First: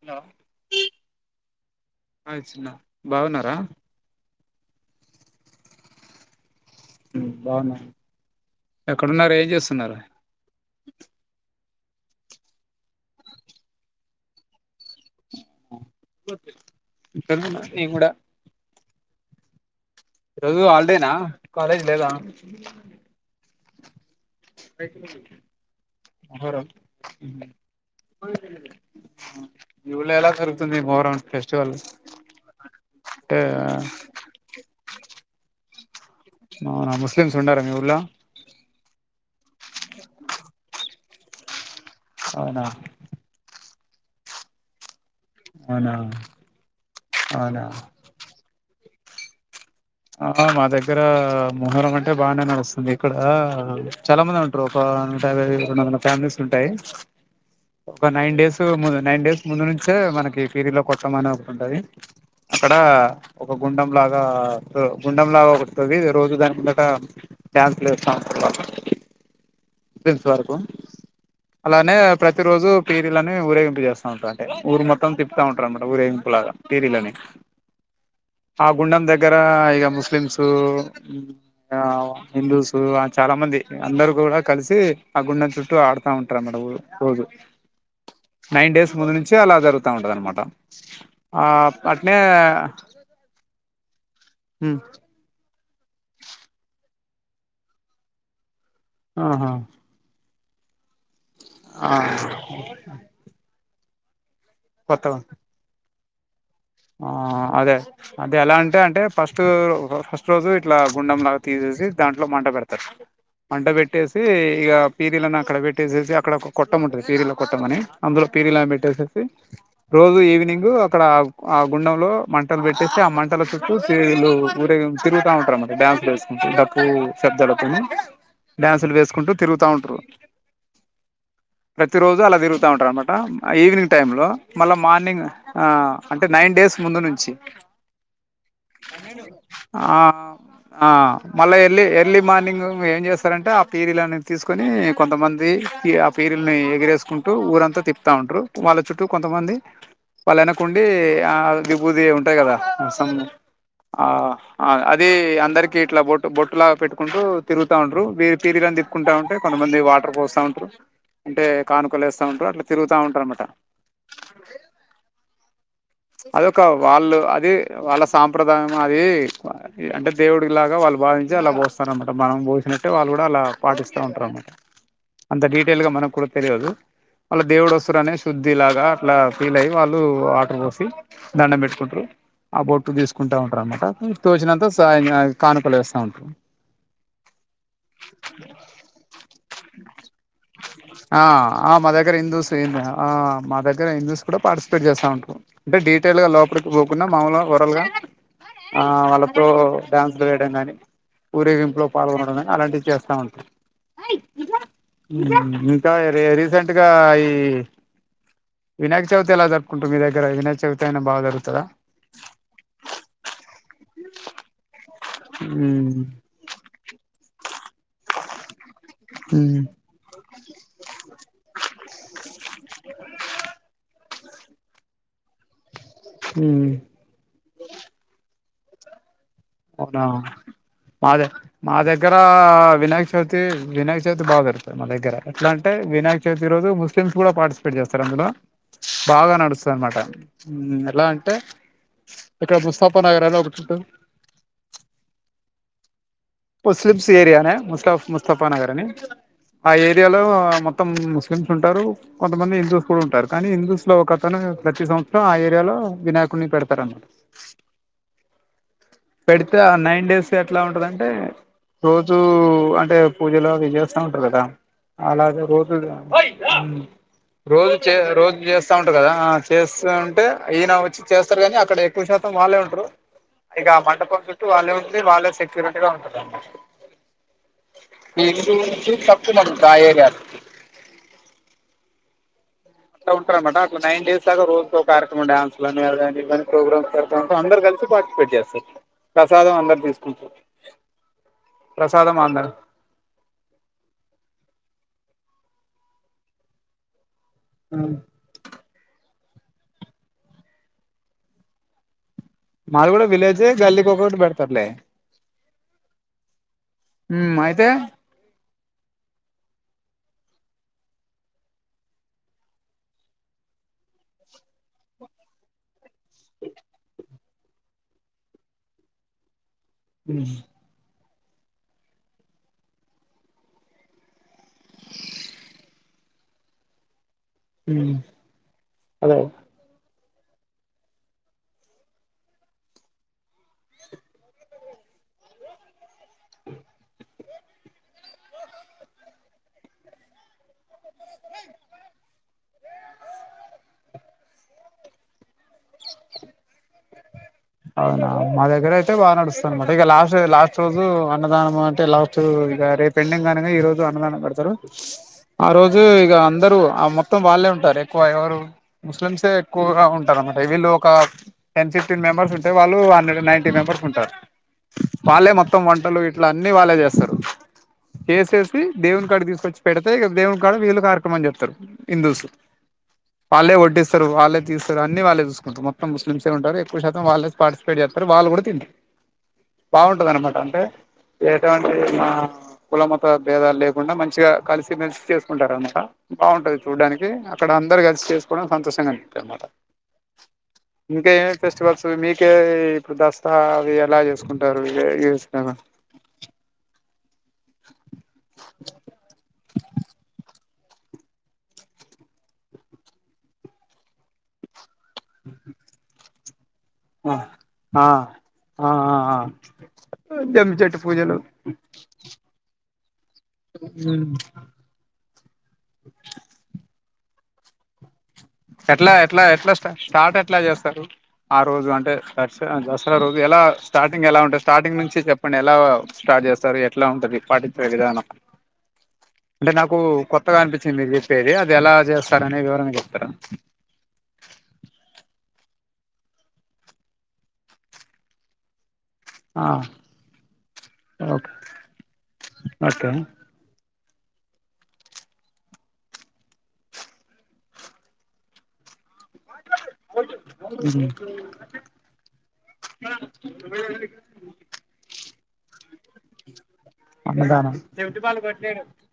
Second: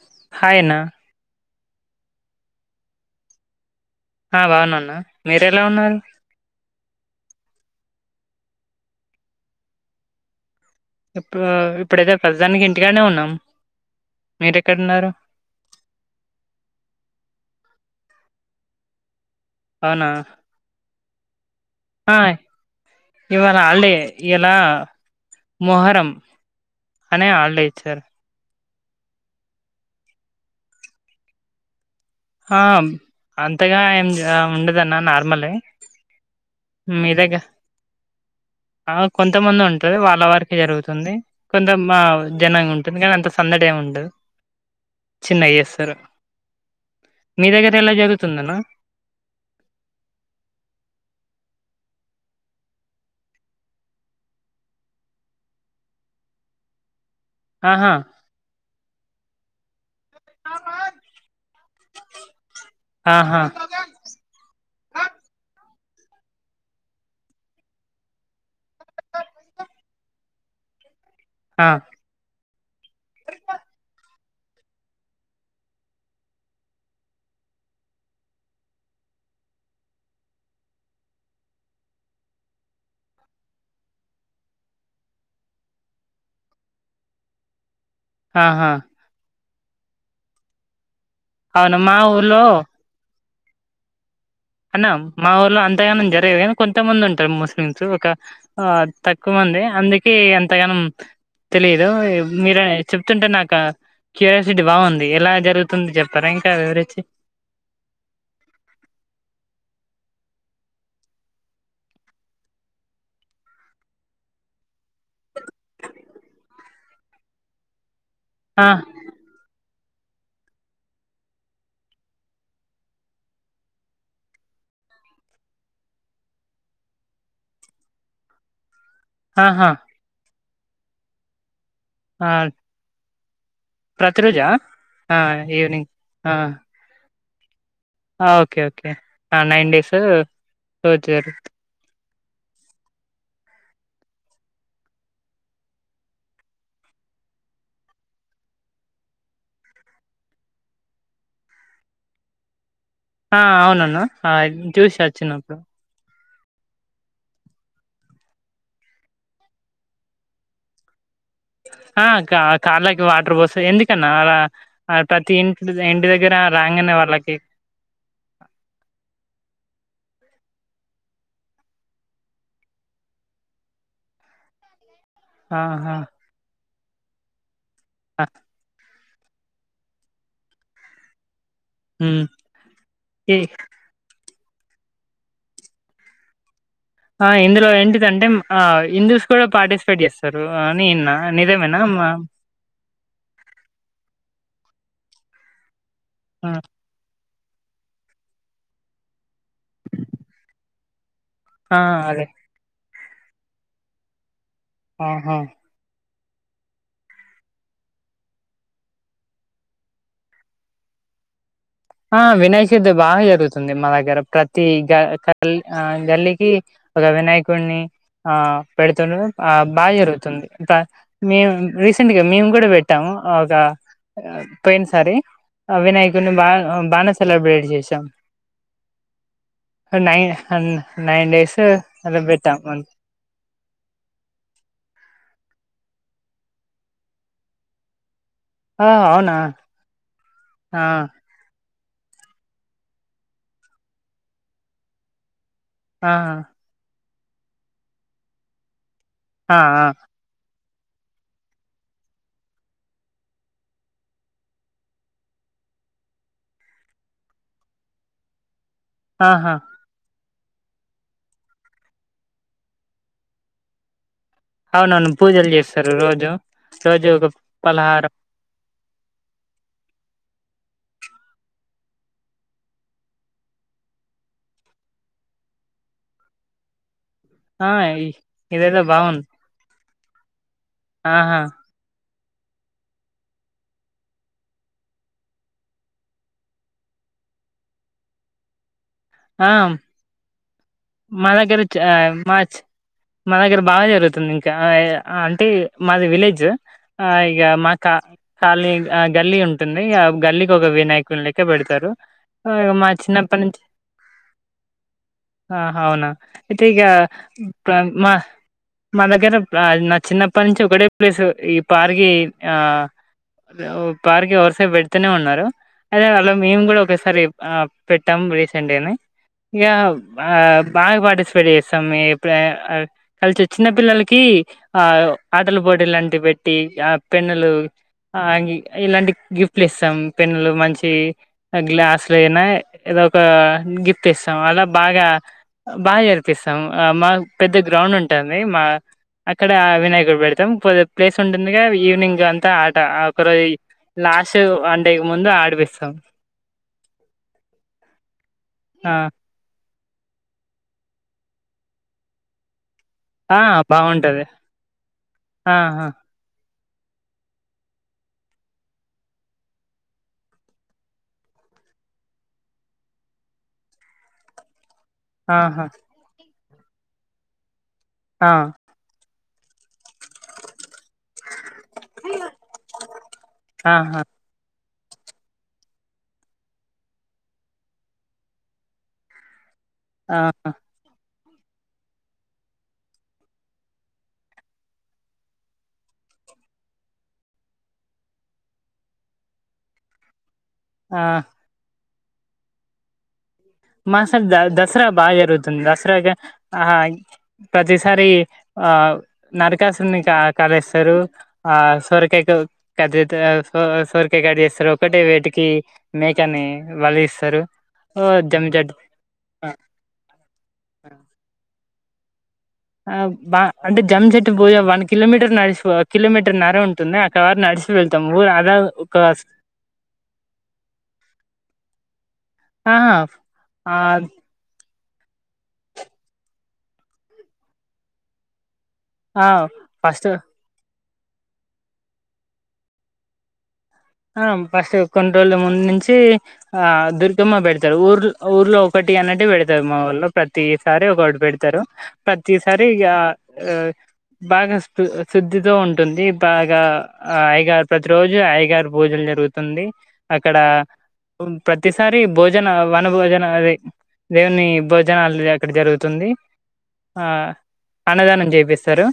Hello hi అన్న ఆ చిన్నా బాగున్నరా? ఆ బాగున్న అన్న, మీరెలా ఉన్నారు? మ్ బాగున్నా ఇప్పుడు ఇప్పుడైతే ప్రస్తుతానికి ఇంటికాన్నే ఉన్నం మీరెక్కడున్నారు ఇంటికన్నే ఉన్న నేన్ గుడ అవునా ఈ రోజు హల్డేనా కాలేజ్ లేదా? ఆ ఇవాళ హాల్డే ఇయలా మొహరం మొహరం అనే హాల్డే ఇచ్చారు. మీ ఊర్లో ఎలా జరుగుతుంది మొహరం ఫెస్టివల్ ఆ అంటే అంతగా ఏం ఎంజా ఉండదన్న నార్మలే అవునా మీ ముస్లీంస్ దగ్గర ఉండరా మీ ఊర్ల ఆ కొంతమంది ఉంటరు వాళ్ళ వర్కే జరుగుతుంది కొంత మా అవునా ధ్యానం ఉంటుంది గన్ అంత సందడేం ఉండదు. చిన్నగ అవునా చేస్తరు మీ అవునా దగ్గర ఎలా జరుగుతుందనా ఆ మా దగ్గరా మొహరం అంటే బానే నడుస్తుంది ఇక్కడా చాలా మంది ఉన్ టరు ఒకా నూట యాభై రెండు వందల ఫ్యామిలీస్ ఉంటయి ఆహా ఒక నైన్ డేస్ స్ ముందు నైన్ డేస్ ముందు నుంచే మనకి ఫీరీల కొట్టమనే ఒకటుంటది. అక్కడా ఆహా ఒక గుండంలాగా ఒ గుండెం లాగా కొతది రోజు దాని ముందట డ్యాన్స్లెలేస్త ఉంటరు [unintelligible] ఆ అలానే ప్రతి రోజు పీరీలనిఊరేగింపు చేస్తా ఉంటారు అంటె ఊరు మొత్తం తిప్పుతా ఉంటారన్నమాట ఊరేగింపు లాగా పీరీలని ఆ గుండం దగ్గరా ఈగ ముస్లిమ్సు ఆ హిందూస్ చాలా మంది అందరు కూడా కలిసి ఆ గుండం చుట్టూ ఆడుతా ఉంటారన్నమాట రోజు ఆహా నైన్ డేస్ ముందు నుంచి చి అలా జరుగుతా ఉంటది అనమాట ఆ అవును మా అట్నే ఊర్లో అన్న మా ఊర్లో అంతగనం జరగదు కానీ కొంతమంది ఉంటారు ముస్లిమ్స్ ఒక ఆ తక్కువ ఆహా మందే అందుకే అంతగనం తెలిదు ఆ మీరు చెప్తుంటే నాకు క్యూరియాసిటీ బాగుంది కొత్తగా ఎలా జరుగు తుంది చెప్తారా ఇంకా వివరిం ఆ అదే అంటే ఎలా అంటే అంటే ఫస్ట్ ఫస్ట్ రోజు ఇట్లా గుండెంలాగా తీసేసి దాంట్లో మంట పెడతారు మంట పెట్టేసి ఇక పీరీలను అక్కడ పెట్టేసి అక్కడ ఒక కొట్టం ఉంటది పీరల కొట్టమని అందులో ఆ పీరిలాని పెట్టేసేసి రోజు ఈవినింగ్ అక్కడ ఆ గుండములో మంటలు పెట్టేస్తే ఆ మంటల చుట్టూ పీర్లు ఊరేగింప్ తిరుగుతా ఉంటారున్నమాట డ్యాన్స్ లేసి డప్పు శబ్దాలకును డ్యాన్సులు వేసు టూ తిరుగుతా ఆహా ఉంటరు ప్రతి రోజు ఆ అలా తిరుగుతా ఉంటారు అన్నమాట ఈవినింగ్ టైం లో ప్రతిరోజా మళ్ళా మార్నింగ్ ఆ. ఈవినింగ్ అంటే ఆ నైన్ డేస్ ముందు నుంచి ఆ, ఓకే ఓకే ఆ నైన్ డేస్ ఆ. ఆ వచ్చారు మళ్ళ లెఎర్లీ మార్నింగ్ ఏం చేస్తారంటే ఆ పీరీలను తీసుకుని కొంతమంది ఆ పీరులను ఎగిరేసు కుంటూ ఊరంతా తిప్పుతా ఉంటారు వాళ్ళ చుట్టూ కొంతమంది వాళ్ళ వెనక ఉండి ఆ వీబూది అవిఉంటాయి కదా ఆ అవునన్న ఆ చూసి అది వచ్చినప్పుడు అందరికి ఇట్లా బొటు బొట్టు లా పెట్కుంటూ తిరుగుతా ఉంటారు పీరీలను తిప్పుకుంటా ఉంటే కొంతమంది వాటర్ పోస్తా ఉంటారు అంటే ఆ కానుకలు వేస్తా కా ఉంటారు అట్లా తిరుగుతా కాళ్ళకి ఉంటారు వాటర్ అనమాట బోసి ఎందుకన్నా అలా ప్రతి ఇంట్ ఇంటి దగ్గర అదొక రాంగనే వాళ్ళు వాళ్ళకి అది వాళ్ళ సాంప్రదాయం అదీ ఇ అంటే దేవుడికి లాగా వాళ్ళు భావించి అలా పోస్తారన్నమాట మనం పోసినట్టే వాళ్ళు గుడా అలా పాటిస్తూ ఉంటారు అన్నమాట అంత డీటైల్గా ఆహా మనకి కూడా తెలియదు అలా దేవుడు వస్తరనే శుద్ధి లాగా అలా ఫీల్ అయి వాళ్ళు వాటర్ పోసి దండం పెట్టు కుారు హ్మ్ ఆ బొట్టు ఈ తీసుకుంటా ఉంటారనమాట తోచినంత కానుకలు వేస్తా ఉంటారు ఆ ఇందులో ఏంటిదంటే ఆ హిందూస్ కూడా పార్టిసిపేట్ చేస్తారు అని విన్న ఆ నిజమే నా మా దగ్గర హిందూస్ ఆ. మా దగ్గర హిందుస్ కూడా పార్టిసిపేట్ చేస్తా ఉంటారు అంటే డీటెయిల్ గా ఆ లోపలికి పోమ్ ఉన్నా మాముూలుగా ఓరల్గా ఆ వాళ్ళతో డ్యాన్స్లు వేయడం గాని ఆ! ఊరేగింపులో అదే పాల్గొనడం అలాంటివి చేస్తా ఉంటాం ఆహా ఇంకా రీసెంట్ గా ఈ వినాయక చవితి ఎలా జరుపుకుంటు మీ దగ్గర వినాయక్ చవితయినా బా జరుగుతదా ఆ వినాయక చతుర్ధి బాగా జరుగుతుంది మా దగ్గర ప్రతి గ కల్ మ్మ్ గల్లికి ఒక వినాయకుడిని ఆ పెడుతుండ్లు ఆ మ్మ్ బాగా జరుగుతుంది ద మేమ్ రీసెంట్గా మేము గుడా పెట్టాము ఒక పోయిన సారి అ వినాయకుడిని బాగ మ్మ్ బానే సెలబ్రేట్ చేశాం అవునా నైన్ నైన్ డేస్ మొదలు పెట్టాం ప్రతి వినాయక చవితి బాగా జరుగుతుంది. మా దగ్గర ఎట్లా అంటే వినాయక చవితి రోజు ముస్లిమ్స్ కూడా పార్టిసిపేట్ చేస్తారు. అందులో ఆ బాగా అవునా నడుస్తది అన్నమాట ఉ ఆ ఎలా అంటే ఇక్కడ ముస్తాఫా నగర్ అనే ఒకటి ఉంటది ఆ ముస్లిమ్స్ ఏరియానే ముస్తాఫ్ ముస్తఫా నగర్ అని ఆ ఏరియాలో మొత్త మొత్తం ముస్లిమ్స్ ఉంటారు కొంతమంది హిందూస్ కూడా ఉంటారు. కొంత మంది హిందూస్ కూడా ఉంటారు. కానీ హిందుస్లో ఒకతను ప్రతి సంవత్సరం ఆ ఏరియాలో వినాయకుడిని పెడతారన్నమాట ఆహా పెడితే ఆ నైన్ డేస్ ఎట్లా ఉంటదంటే రోజు అంటే పూజలు అవి చేస్తా ఉంటారు. కదా అవునవును అలాగే పూజలు రోజు చేస్తారు రోజు రోజు ఒక రోజు చే పలహారం రోజు చేస్త చేస్తా ఉంటారు. కదా ఆ చేస్తా ఉంటే ఈయన వచ్చి చేస్తారు. కాని అక్కడ ఎక్కువ శాతం వాళ్ళే ఉంటారు. ఇగా మండపం చుట్టూ వాళ్ళే ఉంది వాళ్ళే సెక్యూరిటీ గా ఉంటరండి. ఆ ఇ ఇదేదో తక్కువ మంది ఆ ఏరియా కు ఆ అ ఉంటారన్నమాట ఒక నైన్ డేస్ దాకా రోజుకో కార్యక్రమం డాన్స్లని అవన్నీ ఇవ్వని ప్రోగ్రాం పెడుతుంటే అందరూ కలిసి పార్టిసిఫేట్ చేస్తా స ఆ మా దగ్గర చ ప్రసాదం అందరు మార్చ్ మా దగ్గర బాగా జరుగుతుంది. ఇంకా అంటే మాది విలేజ్ ఆ ఇగ మాకా కాలని ఆ గల్లీ ఉంటుంది. ఆ గల్లికొక వినాయకున్లెక్క పెడతారు. ఆ! ఇగ మా మాది కూడా విలేజ్ చిన్నప్పటి నుంచి గల్లీకి ఒకటి పెడతరూ లే ఆహా అవునా అయితే ఈగ అయితే మా మా దగ్గర నా చిన్నప్పటి నుంచి ఒకటే ప్లేస్ ఈ పార్కి ఆ పార్కి ఎవరిసేపు పెడితనే ఉన్నారు అదే వాళ్ళ మేము గూడా ఒకసారి ఆ పెట్టాం రే అంటేనే ఇగ బాగ పటిస్పే ప్రిపేర్ చేస్తాం. మే ఎప్పు కలిసి వచ్చిన పిల్లలకి ఆటల పోటీలు ఆంటీవి పెట్టి పెన్నులు మ్మ్ అంగి ఇలాంటి అదే గిఫ్ ప్లిస్తాం పెన్నులు మంచి గ్లాస్లు అయినా ఏదో గిఫ్టీస్తాం అలా బాగా బాగా జరిపిస్తాం మా పెద్ద గ్రౌండ్ ఉంటంది. మా అక్కడ వినాయకుడ్ని పెడతాం. కొద్దిగ ప్లేస్ ఉంటుందిగా ఈవినింగ్ అంతా ఆట ఒకరోజు లాస్ట్ ముందు ఆడపిస్తాం అవునా మా దగ్గర అయితే ఆ బాగా నడుస్తు అన్నమాట ఇగ లాస్ట్ లాస్ట్ రోజు అన్నదానం అంటే లాస్ట్ ఇగ రేప్ పెండింగ్ ఆ అనగ ఈ రోజు అన్నదానం బాగుంటది పెడతారు ఆ రోజు ఆహా ఇగ అందరూ ఆ మొ మొత్తం వాళ్ళే ఉంటారు. ఎక్కువ ఎవరు ముస్లిమ్సే ఎక్కువగా ఉంటారు. అన్న బేబీ వీళ్ళు ఒక టెన్ ఫిఫ్టీన్ మెంబెర్స్ ఉంటే వాళ్ళు హండ్రెడ్డ్ నైన్ మెంబెర్స్ ఉంటారు. వాళ్ళే మొత్తం ఆహా వంటలు ఇట్లా అన్ని వాళ్ళే చేస్తారు ఆ చేసేసి దేవునికాడి తీసుకొచ్చి పెడితే ఇగ దేవునికాడ వీళ్లు క మని చెప్తారు హిందూస్ వాళ్ళే ఆహా వడ్డిస్తారు వాళ్ళే తీస్తారు అన్ని వాళ్ళే కు మొత్తము ముస్లింలు ఎక్కువ శాతం వాళ్ళ పార్టిసిపేట్ చేస్తారు. వాళ్ళ కూడా తింటరు బాగుంటది ఆ అన్నమాట అంటే ఎటువంటి మా కుల మత భేదాలు లేకుండా మంచిగా కలిసి మెలిసి చేసుకుంటారనమట బాగుంటంది చూడ్డానికి అక్కడ అందరూ కలిసి చేసుకోవడం సంతోషంగా అనిపిస్తది అన్నమాట ఆ ఇంకేయే ఫెస్టివల్స్ మీకే ఇప్పుడు దాస్ ఆ అవి ఎలా జేసుకుంటారు ఏ చేసుకుంటాల సరదాగా ఆ ప్రతిసారి ఆ నరకాసున్ని కా కట్ చేస్తరు ఆ సోరకాయతో కట్ జేత్త సో సోరకాయ కట్ జేస్తరు ఒకటే వేతికి మేకని బలి ఆ ఇస్తారు ఆ జమ్ ఆ జట్ ఆ జమ్మి చెట్టు పూజలు ఆ బా అంటే జమ్మిచెట్టు బూజ వన్ కిలోమీటర్ నడిచిపో కిలోమీటర్ నరా ఉంటుంది నడిచి వెళ్తాం ఇప్పుడు ఆధార్ ఎట్లా ఎట్లా ఎట్లా స్టా స్టార్ట్ ఎట్లా చేస్తారు ఆరోజు అంటే దర్స ఆహా దసరా రోజు ఎలా ఆ స్టార్టింగెలా ఉంటది స్టార్టింగ్ నుంచి చెప్పండి ఎలా స్టార్ట్ చేస్తారు ఎట్లా ఉంటది పాటించే విధానం ఆ అంటే నాకు ఫస్ట్ కొత్తగా అనిపించింది మీరు చెప్పేది అది ఎలా చేస్తారనేది వివరంగా చెప్తారా ఆ ఫస్ట్ కొన్ని రోజుల ముందు నుంచి ఆ దుర్గమ్మ పెడతారు ఊర్ ఊర్లో ఒకటి అన్నటి ఆ పెడతారు మా వాళ్ళ ప్రతిసారి ఒకటి ఓకే పెడతారు ప్రతిసారి ఇగ ఓకే ఆ బాగా శ శుద్ధితో ఉంటుంది బాగా అయ్యగారు ప్రతి రోజు అయ్యగారు పూజలు జరుగుతుంది అక్కడ ప్రతిసారి భోజన వన భోజన అది దేవుని భోజనాలు అక్కడ జరుగుతుంది ఆ అన్నదానం అన్నదానం జేపిస్తారు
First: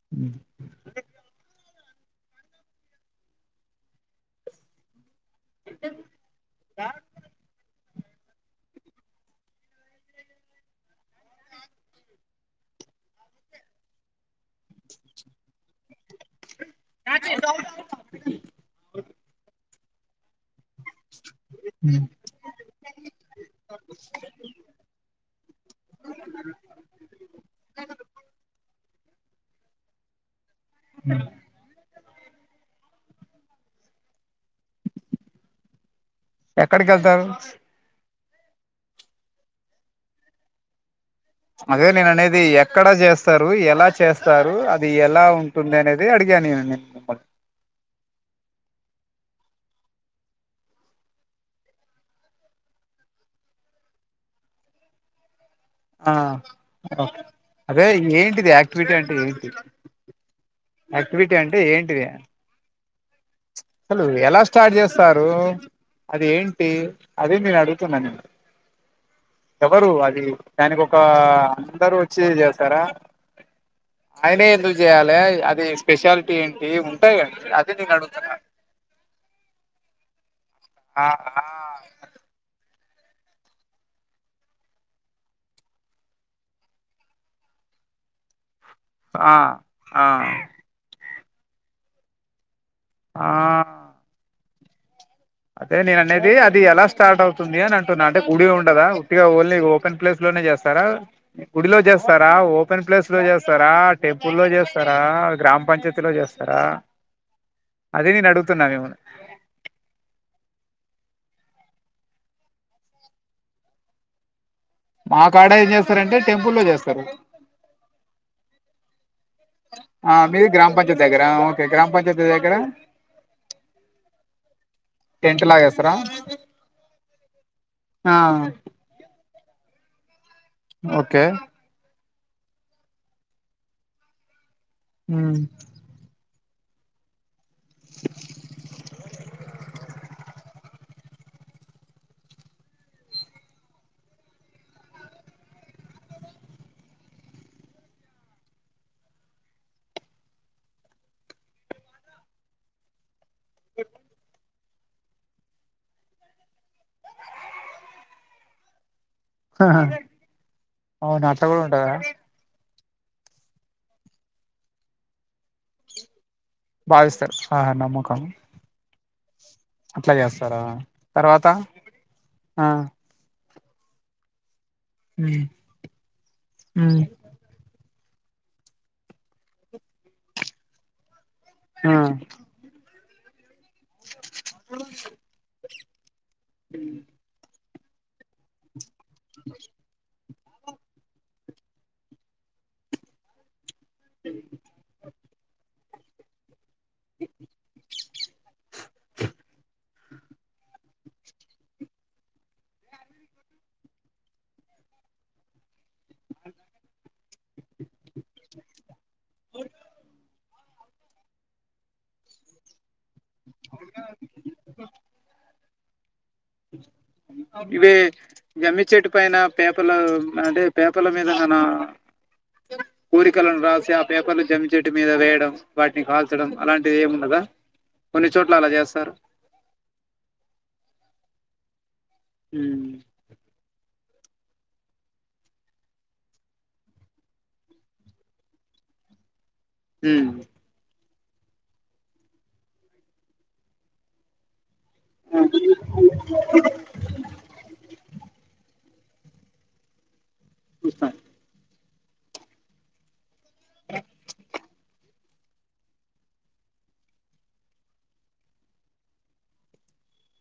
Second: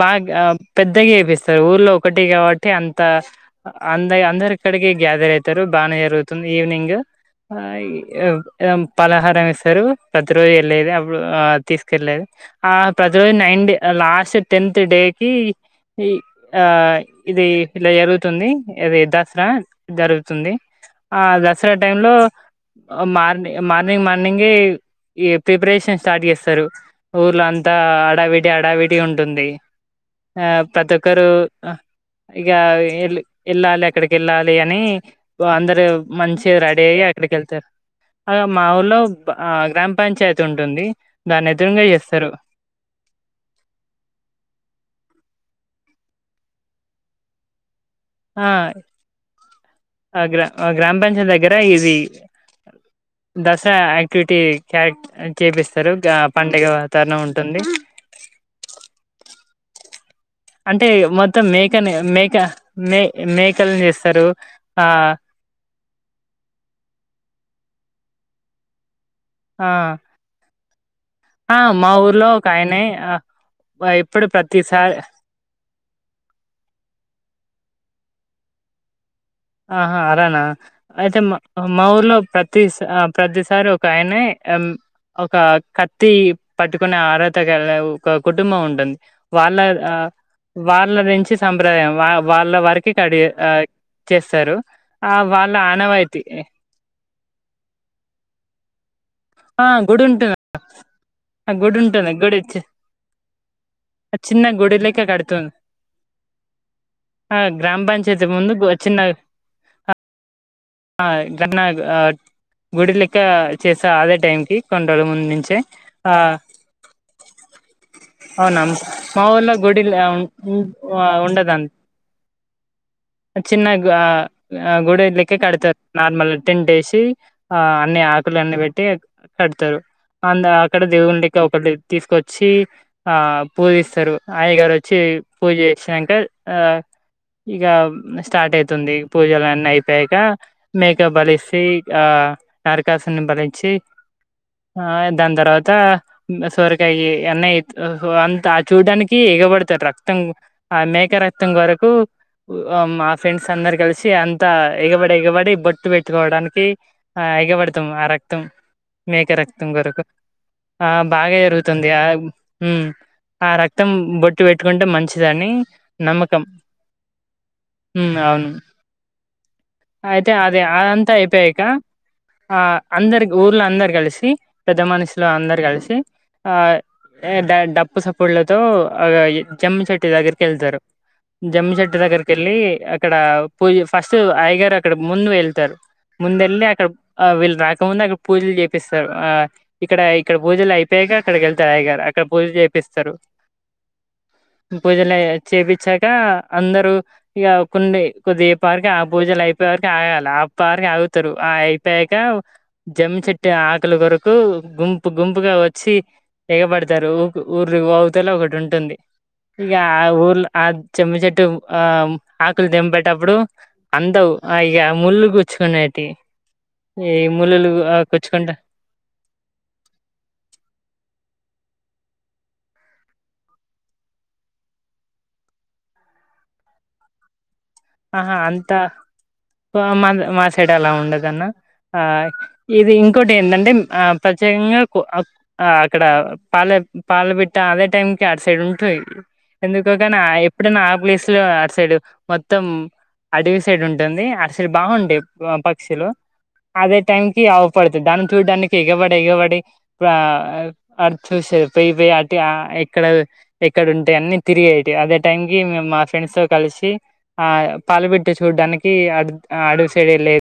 బాగా పెద్దగ చేపిస్తారు ఊర్లో ఒకటి కాబట్టి అంత అంద అందరి ఇక్కడికి గ్యాదర్ అయితారు బాగానే జరుగుతుంది ఈవినింగు ఆ ఈ పలహారం ఇస్తారు ప్రతి రోజు యెళ్ళేది అప్పుడు తీసుకెళ్ళేది ఆ ప్రతిరోజు నైన్ద లాస్ట్ టెన్త్ డే కి ఆ ఇది ఇలా జరుగుతుంది అది దసరా జరుగుతుంది ఆ దసరా టైంలో మార్ని మార్నింగ్ మార్నింగే ఈ ప్రిపరేషన్ స్టార్ట్ చేస్తారు ఊర్లో అంతా అడావిడీ అడావిడి ఉంటుంది ఆ పతొక్కరు ఇక వి యెళ్ళాలి అక్కడికి యెళ్ళాలి అని ఓ అందరు మంచిగ రెడీ ఎక్కడికి అయ్యి వెళ్తారు అక్కడికి యెళ్తరు అ మా ఊర్లో ఆ గ్రామ పంచాయతీ ఉంటుంది దాన్ని ఎదురుంగా అదే నేను జేస్తారు అనేది ఎక్కడ జేస్తారు ఎలా చేస్తారు అది ఎలా ఉంటుంది అనేది అడిగాను నేను నిన్ ఆ ఆ గ్రా ఆ గ్రామ పంచాయత్ దగ్గర ఇది దసరా యాక్టివిటీ క చేపిస్తారు పండగ వాతరణం ఉంటుంది అంటే ఏంటిది ఆక్టివిటీ ఆక్టివిటీ అంటే ఏంటి అంటే అక్టివిటీ మొత్తం అంటే మేకని ఏంటిది మేక మే మే అసలు ఎలా స్టార్ట్ చేస్తారు అది ఏంటి అది నేను అడుగుతున్నా నేను ఆ ఎవరు అది దానికి ఒక ఆ మా అందరుూ వచ్చి ఊర్లో ఒక ఆయనే చేస్తారా ఆ, ఎప్పుడు ఆయనే ఎందుకు ప్రతిసారి చేయాలి అది స్పెషాలిటీ ఏంటి ఉంటాయి కండి అదే నేను అడుగుతున్నా ఆహా అరనా ఆ ఐతే మా ఆ మా ఊర్లో ప్రతి ప్రతిసారి ఒక ఆయనే అమ్ ఒక కత్తి పట్టుకునే అరాహత గల ఒక కుటుంబం ఉంటు ఉంది వాళ్ళ ఆ వాళ్ళ నుంచి సంప్రదాయం వా వాళ్ళ వరకి కడియ ఆ చేస్తారు ఆ వాళ్ళ అదే నేన ఆనవాయితీ అనేది అది ఎలా స్టార్ట్ అవుతుంది అని అంటు నా అంటే కుడి ఉండదా ట్ గ ఓన్లీ ఆ ఓపెన్ గుడి ఉంటుంది ప్లేస్లోనే చేస్తారా ఆ గుడి గుడిలో ఉంటుంది చేస్తారా గుడి చి- ఓపెన్ ప్లేస్ లో చేస్తారా చిన్న టెంపుల్లో గుడి చేస్తారా లెక్క కడుతు గ్రాం పంచాయతీలో చేస్తారా ఆ అదే గ్రాంపంచాయతీ నేను ముందుకు అడుగుతున్నా మిమ్మల్ని వొచిన్న ఆ గన్నాగ్ ఆ గుడి లెక్క చేస్తా అదే టైంకి కొంటరు ముందు నుంచే ఆ సింపుల్గా చేస్తారు అవునమ్ మా ఊళ్లో గుడిల ఆ ఉ అ ఉండదం నీ దగ్గర చిన్న అ గుడే లేక్క టెంట్ కడతారు లాగేస్తారా నార్మల్ టెన్ట్ ఏసి ఆ అన్ని ఆ ఆకుల అన్ని పెట్టి కడతారు అందు అక్కడ ఓకే దేవున్నికి ఒకటి తీసుకొచ్చి ఆ పూజిస్తారు అయ్యగారు వచ్చి పూజ శంకర్ ఆ ఇగ స్టార్ట్ అయితుంది పూజల అన్నీ అయిపోయాక మేక భలిసి ఆ నరకాసుని బలించి ఆ దాని తర్వాత సొరకాయ అన్న అంత చూడడానికి ఎగబడతారు రక్తం ఆ మేకరక్తం వరకు మా ఫ్రెండ్స్ అందరు గలిసి అం అంత ఎగబడి ఎగబడి బొట్టు పెట్టుకోవడానికి ఆ ఎగబడతాం ఆ రక్తం మేక రక్తం ఆహా! కొరకు ఆ అవును బాగా అట్లా కూడా జరుగుతుంది ఉంటదా ఆ ఉమ్ ఆ రక్తం బొట్టు పెట్టుకుంటే మంచిదని నమ్మకం భావిస్తారు ఆ ఉమ్, నమ్మకం అవును అట్లా అయితే చేస్తారా అది అద అంతా తర్వాత అయిపోయాక ఆ అందరికి ఊర్లో అందరు కలిసి పెద్ద మనుషులో ఉమ్ అందరు కలిసి ఆ అ డ డప్పు సప్పుళ్ళతో ఈ జమ్మశెట్టు దగ్గరికి వెళ్తారు ఆ జమ్మిశెట్టి దగ్గరకీ వెళ్ళి అక్కడ. పూజ ఫస్ట్ అయగారు అక్కడ ముందు వెళ్తారు ముందు వెళ్ళి అక్కడ ఆ వీళ్ళు రాకముందు అక్కడ పూజలు చేపిస్తారు ఆ ఇక్కడ. ఇక్కడ పూజలు అయిపోయాగా అక్కడికి వెళ్తా అయ్యగారు అక్కడ పూజలు చేయిపిస్తారు పూజలఅయి చేపిచ్చాక అందరూ ఇయకుండి కొద్దిపారిక ఆ పూజలు అయిపోయే వరకి ఆగాల ఆ అప్ప వరకు ఆగుతారు ఆ అయిపోయాక. జమ్మి చెట్టు ఆకులు కొరకు గుంపు గుంపుగా వచ్చి తెగబడతారు ఊ ఊరు అవుతలో ఒకటి ఉంటుంది ఇగ ఆ ఊర్లో ఆ చెమ్ము చెట్టు ఆ ఆకులు తేంపేట అప్పుడు అందవు ఇక ముళ్ళు కూచ్చుకునేటి ఏ మూలలు ఇవే ఆ గుచ్చుకుంట. జమ్మి చెట్టు పైన పేపర్లు అంటే పేపర్ల మీద మన కోరికలను రాసి ఆ పేపర్లు జమ్మే చేట్టు మీద వేయడం. వాటిని కాల్చడం అలాంటిది ఏముండదా. కొన్ని ఆహా చోట్ల అలా అంతా చేస్తారు మా మాసైడు అలా ఉండదఅన్న ఆ ఉమ్ ఇది ఇంకోటి ఏంట అంటే ఆ ప్రచ్యూకంగా. పో ఆ అక్కడ పాలె పాల పిట్టఅదే టైంకి ఆ సైడ్ ఉంటుంది ఎందుకోగాని ఉమ్ ఎప్పుడు నా ప్లేసులు ఆ సైడు మొత్తం. మొత్తం అడవి సైడ్ ఉంటుంది అసడ్ బాగుంటే పక్షులు అదే టైం కి ఆవపడుతుంది దాన్ని చూడడానికి ఎగబడి ఎగబడి ఇప్పుడు చూస్తాం చూసేది పోయిపోయి అటి ఎక్కడ ఎక్కడ ఉంటాయి అన్న తిరిగేటి అదే టైం కి మేము మా ఫ్రెండ్స్ తో కలిసి. ఆ పాలపిట్ట చూడ్డానికి ఆ అటు అడవి సైడు వెళ్ళేది